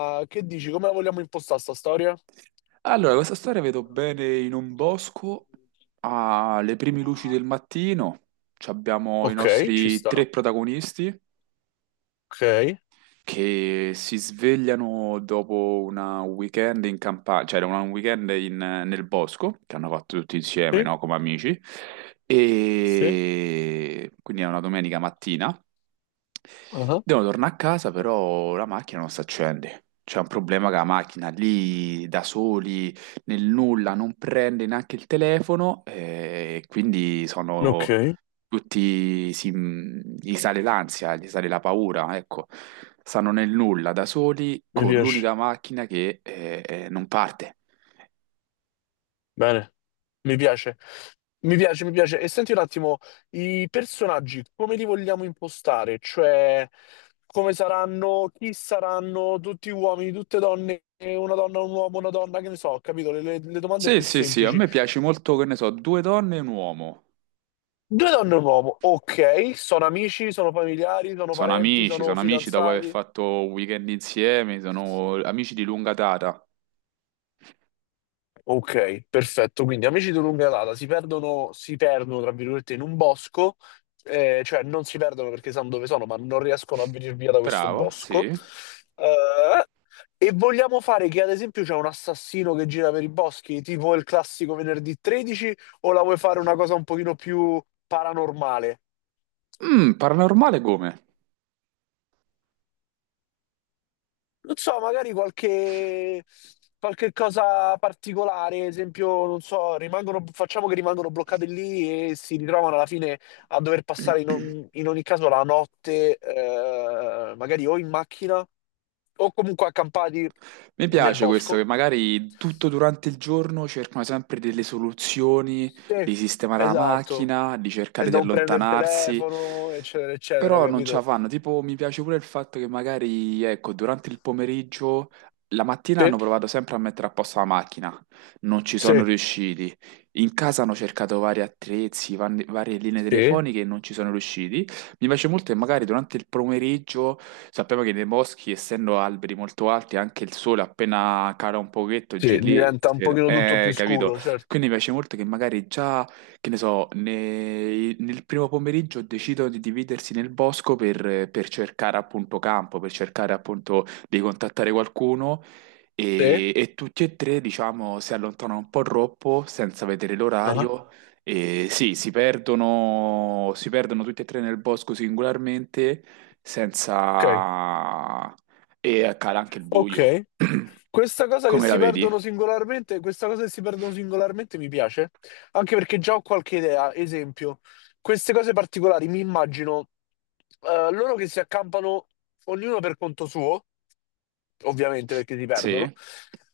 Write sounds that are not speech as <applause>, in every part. Ah, Gloria? Allora, questa storia vedo bene in un bosco, alle prime luci del mattino, ci abbiamo i Ok, nostri tre protagonisti ok, che si svegliano dopo un weekend in campagna, cioè un weekend nel bosco, che hanno fatto tutti insieme, sì, no? Come amici, sì, e quindi è una domenica mattina. ah, Devo tornare a casa, però la macchina non si accende. C'è un problema che la macchina lì da soli, nel nulla, non prende neanche il telefono e quindi sono ok, tutti, si, gli sale l'ansia, gli sale la paura, ecco. Stanno nel nulla da soli mi con piace, l'unica macchina che non parte. bene, mi piace, mi piace, mi piace. E senti un attimo, i personaggi come li vogliamo impostare? Cioè, come saranno, chi saranno, tutti uomini, tutte donne, una donna, un uomo, una donna, che ne so, capito? Le domande Sì, più sì, sì, a semplici. me piace molto, che ne so, due donne e un uomo. Due donne e un uomo, ok, sono amici, sono familiari, sono parenti, sono Sono amici dopo aver fidanzati. fatto un weekend insieme, sono amici di lunga data. Ok, perfetto. Quindi amici di lunga data si perdono, tra virgolette, in un bosco, cioè non si perdono perché sanno dove sono, ma non riescono a venire via da questo Bravo, bosco. sì. Eh, e vogliamo fare che, ad esempio, c'è un assassino che gira per i boschi, tipo il classico venerdì 13, o la vuoi fare una cosa un pochino più paranormale? Mm, paranormale come? Non so, qualche cosa particolare, esempio, non so, rimangono, facciamo che rimangono bloccate lì e si ritrovano alla fine a dover passare <clears throat> in ogni caso la notte, magari o in macchina o comunque accampati Mi nel piace questo bosco. che magari tutto durante il giorno cercano sempre delle soluzioni, Sì, di sistemare la esatto. macchina, di E cercare di non prendere il allontanarsi. telefono, eccetera, eccetera, Però non ce la capito? fanno, tipo mi piace pure il fatto che magari, ecco, durante il pomeriggio, la mattina hanno Sì, provato sempre a mettere a posto la macchina, non ci sono sì, riusciti, in casa hanno cercato vari attrezzi, varie linee sì, telefoniche e non ci sono riusciti. Mi piace molto che magari durante il pomeriggio, sappiamo che nei boschi, essendo alberi molto alti, anche il sole appena cala un pochetto, giù sì, lì, diventa un pochino tutto più capito? scuro, certo. Quindi mi piace molto che magari già che ne so, nel primo pomeriggio decidono di dividersi nel bosco per cercare appunto campo, per cercare appunto di contattare qualcuno Sì, e tutti e tre, diciamo, si allontanano un po' troppo senza vedere ah, l'orario e sì, si perdono tutti e tre nel bosco singolarmente ok. senza... e cala anche il buio. Ok, <clears throat> questa cosa che Come la si perdono vedi? singolarmente, questa cosa che si perdono singolarmente mi piace, anche perché già ho qualche idea, esempio, queste cose particolari mi immagino loro che si accampano ognuno per conto suo ovviamente perché si perdono. Sì,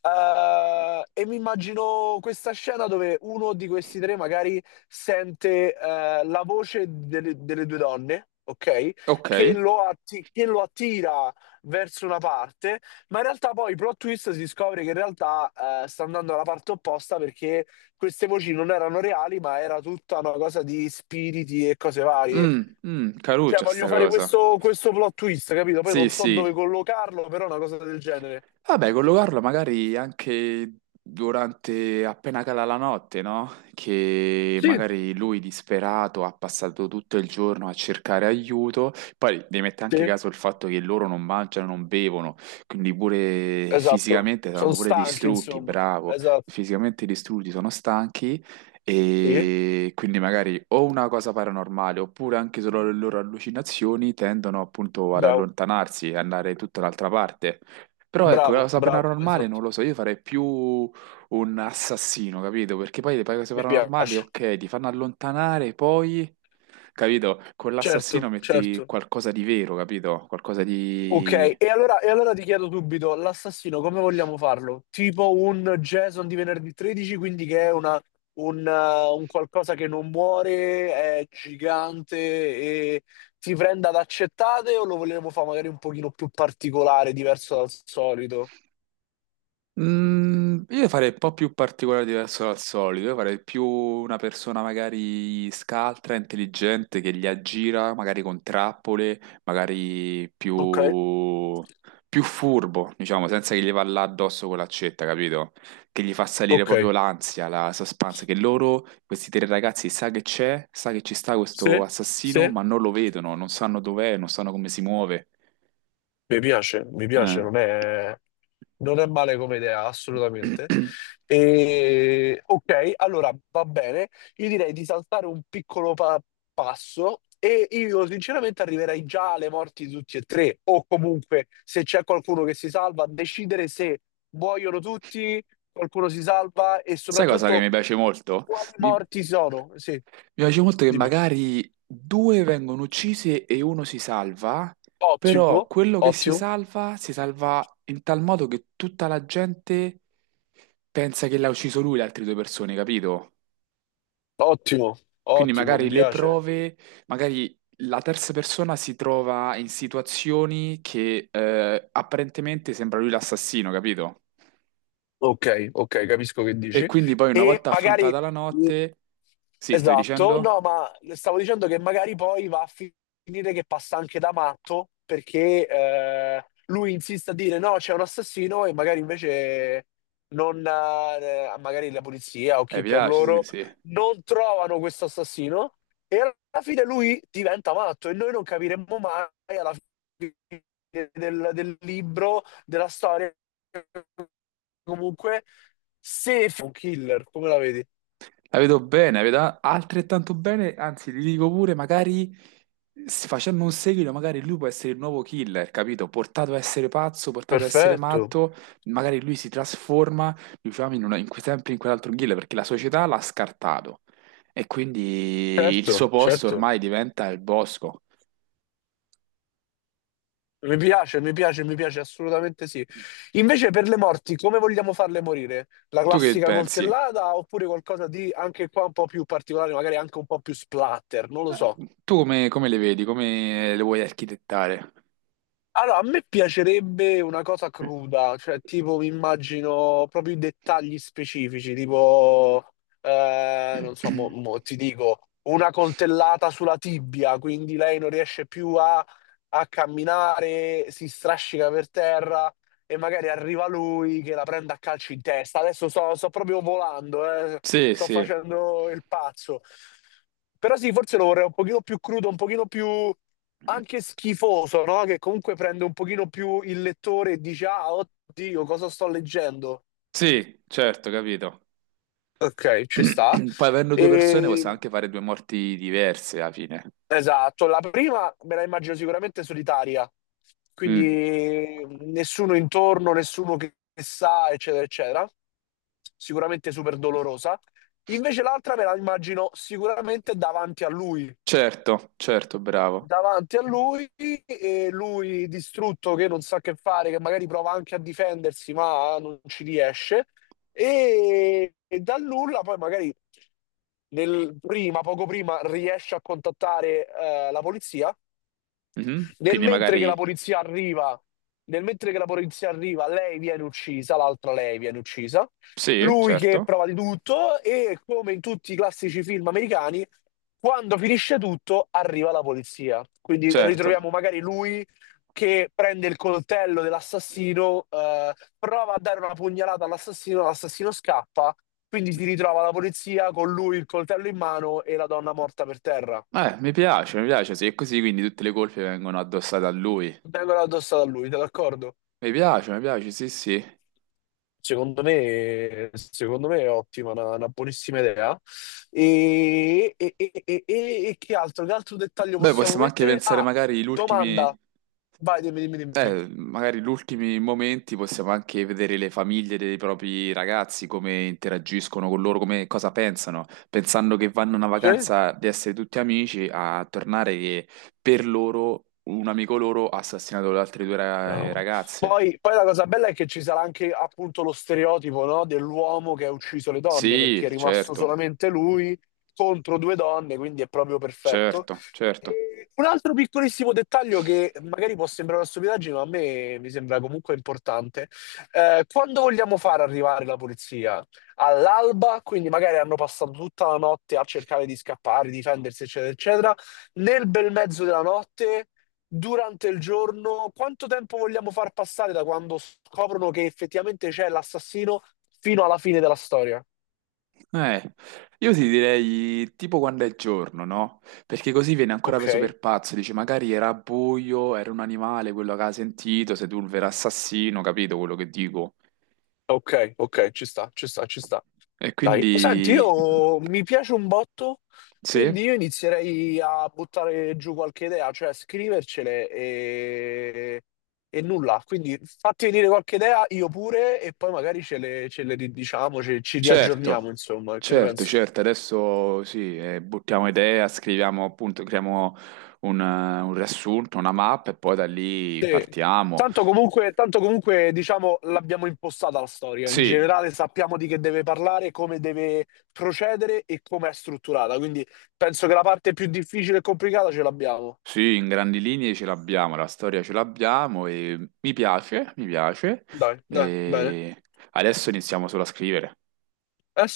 E mi immagino questa scena dove uno di questi tre magari sente la voce delle due donne, ok? ok. Che lo attira verso una parte, ma in realtà poi plot twist si scopre che in realtà sta andando alla parte opposta perché queste voci non erano reali, ma era tutta una cosa di spiriti e cose varie. Mm, mm, Cioè, caruccia voglio sta fare cosa. questo, questo plot twist, capito? Poi Sì, non so sì, dove collocarlo, però una cosa del genere. vabbè, collocarlo magari anche durante, appena cala la notte, no? Che Sì, magari lui disperato ha passato tutto il giorno a cercare aiuto. Poi devi mettere anche sì, caso il fatto che loro non mangiano, non bevono, quindi pure esatto. fisicamente Sono saranno pure stanchi, distrutti, insomma. bravo, Esatto. fisicamente distrutti, sono stanchi. Sì, E quindi magari o una cosa paranormale oppure anche solo le loro allucinazioni tendono appunto ad bravo, allontanarsi e andare tutta un'altra parte. Però ecco, la bravo, cosa bravo, paranormale non esatto. lo so, io farei più un assassino, capito? Perché poi le cose Mi paranormali, piace. ok, ti fanno allontanare, poi, capito? Con Certo, l'assassino certo. metti qualcosa di vero, capito? Qualcosa Ok, di... e allora ti chiedo subito, l'assassino come vogliamo farlo? Tipo un Jason di venerdì 13, quindi che è una- un qualcosa che non muore, è gigante e ti prende ad accettate o lo vogliamo fare magari un pochino più particolare, diverso dal solito? Mm, io farei un po' più particolare diverso dal solito, io farei più una persona magari scaltra, intelligente, che li aggira, magari con trappole, magari Ok, più, più furbo, diciamo, senza che gli va là addosso con l'accetta, capito? Che gli fa salire ok, proprio l'ansia, la suspense, che loro, questi tre ragazzi, sa che c'è, sa che ci sta sì, questo assassino, sì. ma non lo vedono, non sanno dov'è, non sanno come si muove. Mi piace, non è, non è male come idea, assolutamente. Eh. <clears throat> E, ok, allora va bene. Io direi di saltare un piccolo pa- passo e io sinceramente arriverei già alle morti di tutti e tre, o comunque se c'è qualcuno che si salva, a decidere se muoiono tutti, qualcuno si salva e Sai cosa che mi soprattutto piace molto? quali Mi morti sono. Sì, piace molto che dimmi. magari due vengono uccisi e uno si salva, Ottimo, però quello che ottimo, si salva in tal modo che tutta la gente pensa che l'ha ucciso lui, le altre due persone, capito? ottimo, Quindi ottimo, mi magari le piace. prove, magari la terza persona si trova in situazioni che apparentemente sembra lui l'assassino, capito? Ok, ok, capisco che E dici. quindi poi una E volta magari. affrontata la notte... Sì, stavi Esatto, dicendo? no, ma stavo dicendo che magari poi va a finire che passa anche da matto perché lui insiste a dire no, c'è un assassino e magari invece non, magari la polizia o Mi chi per piace, sì, loro sì. non trovano questo assassino e alla fine lui diventa matto e noi non capiremo mai alla fine del libro, della storia, comunque se è un killer, come la vedi? La vedo bene, la vedo altrettanto bene, anzi, ti dico pure, magari facendo un seguito, magari lui può essere il nuovo killer, capito? Portato a essere pazzo, portato a essere Perfetto. matto, magari lui si trasforma, diciamo, in sempre in quell'altro killer, perché la società l'ha scartato. E quindi il Certo, suo posto certo. ormai diventa il bosco. Mi piace, mi piace, mi piace, assolutamente sì. Invece per le morti, come vogliamo farle morire? La Tu che classica pensi? coltellata oppure qualcosa di anche qua un po' più particolare, magari anche un po' più splatter, non lo Eh, so. Tu come le vedi? Come le vuoi architettare? Allora, a me piacerebbe una cosa cruda, cioè tipo mi immagino proprio i dettagli specifici, tipo, non so, mo ti dico, una coltellata sulla tibia, quindi lei non riesce più a camminare, si strascica per terra e magari arriva lui che la prende a calci in testa. Adesso sto proprio volando, Sì, sto sì, facendo il pazzo. Però sì, forse lo vorrei un pochino più crudo, un pochino più anche schifoso, no? Che comunque prende un pochino più il lettore e dice, ah, oddio, cosa sto leggendo? sì, certo, capito. Ok, ci sta. <clears throat> Poi avendo due persone possiamo E anche fare due morti diverse alla fine. esatto, la prima me la immagino sicuramente solitaria, Mm, quindi nessuno intorno, nessuno che sa, eccetera, eccetera. Sicuramente super dolorosa. Invece l'altra me la immagino sicuramente certo, certo, bravo. davanti a lui e lui distrutto che non sa che fare, che magari prova anche a difendersi, ma non ci riesce. E dal nulla poi magari poco prima riesce a contattare la polizia Mhm, nel quindi mentre che la magari polizia arriva, nel mentre che la polizia arriva, lei viene uccisa, l'altra lei viene uccisa. sì, Lui che certo, prova di tutto e come in tutti i classici film americani, quando finisce tutto, arriva la polizia. Quindi certo. ritroviamo magari lui che prende il coltello dell'assassino, prova a dare una pugnalata all'assassino, l'assassino scappa, quindi si ritrova la polizia con lui il coltello in mano e la donna morta per terra. Mi piace, sì, è così quindi tutte le colpe vengono addossate a lui. Vengono addosso a lui, te d'accordo? Mi piace, sì, sì. Secondo me è ottima, una buonissima idea. E che altro? Che altro dettaglio Beh, possiamo possiamo anche mettere? pensare Ah, magari gli domanda. ultimi. Vai, dimmi, dimmi, dimmi. Magari gli ultimi momenti possiamo anche vedere le famiglie dei propri ragazzi, come interagiscono con loro, come, cosa pensano, pensando che vanno a una Sì? vacanza di essere tutti amici, a tornare che per loro un amico loro ha assassinato le altre due Bravo. ragazze. Poi, poi la cosa bella è che ci sarà anche appunto lo stereotipo, no, dell'uomo che ha ucciso le donne, perché Sì, è rimasto certo, solamente lui contro due donne, quindi è proprio perfetto. certo, certo. E un altro piccolissimo dettaglio che magari può sembrare una stupidaggine, ma a me mi sembra comunque importante. Quando vogliamo far arrivare la polizia? All'alba, quindi magari hanno passato tutta la notte a cercare di scappare, difendersi, eccetera, eccetera. Nel bel mezzo della notte durante il giorno, quanto tempo vogliamo far passare da quando scoprono che effettivamente c'è l'assassino fino alla fine della storia? Eh, io ti direi tipo quando è giorno, no? Perché così viene ancora preso Ok, per pazzo, dice magari era buio, era un animale, quello che ha sentito, Sedulvero assassino, capito quello che dico? ok, ok, ci sta, ci sta, ci sta. E Dai, senti, quindi io mi piace un botto, sì, quindi io inizierei a buttare giù qualche idea, cioè scrivercele e nulla. Quindi fatti venire qualche idea, io pure, e poi magari ce le ridiciamo, ci riaggiorniamo, certo, insomma, che ne certo, pensi? certo, adesso sì, buttiamo idea, scriviamo appunto, creiamo un riassunto, una mappa e poi da lì Sì. partiamo. Tanto comunque, diciamo, l'abbiamo impostata la storia. In Sì, generale sappiamo di che deve parlare, come deve procedere e come è strutturata. Quindi penso che la parte più difficile e complicata ce l'abbiamo. sì, in grandi linee ce l'abbiamo, la storia ce l'abbiamo e mi piace, mi piace. Dai, dai, bene. E adesso iniziamo solo a scrivere. Eh sì.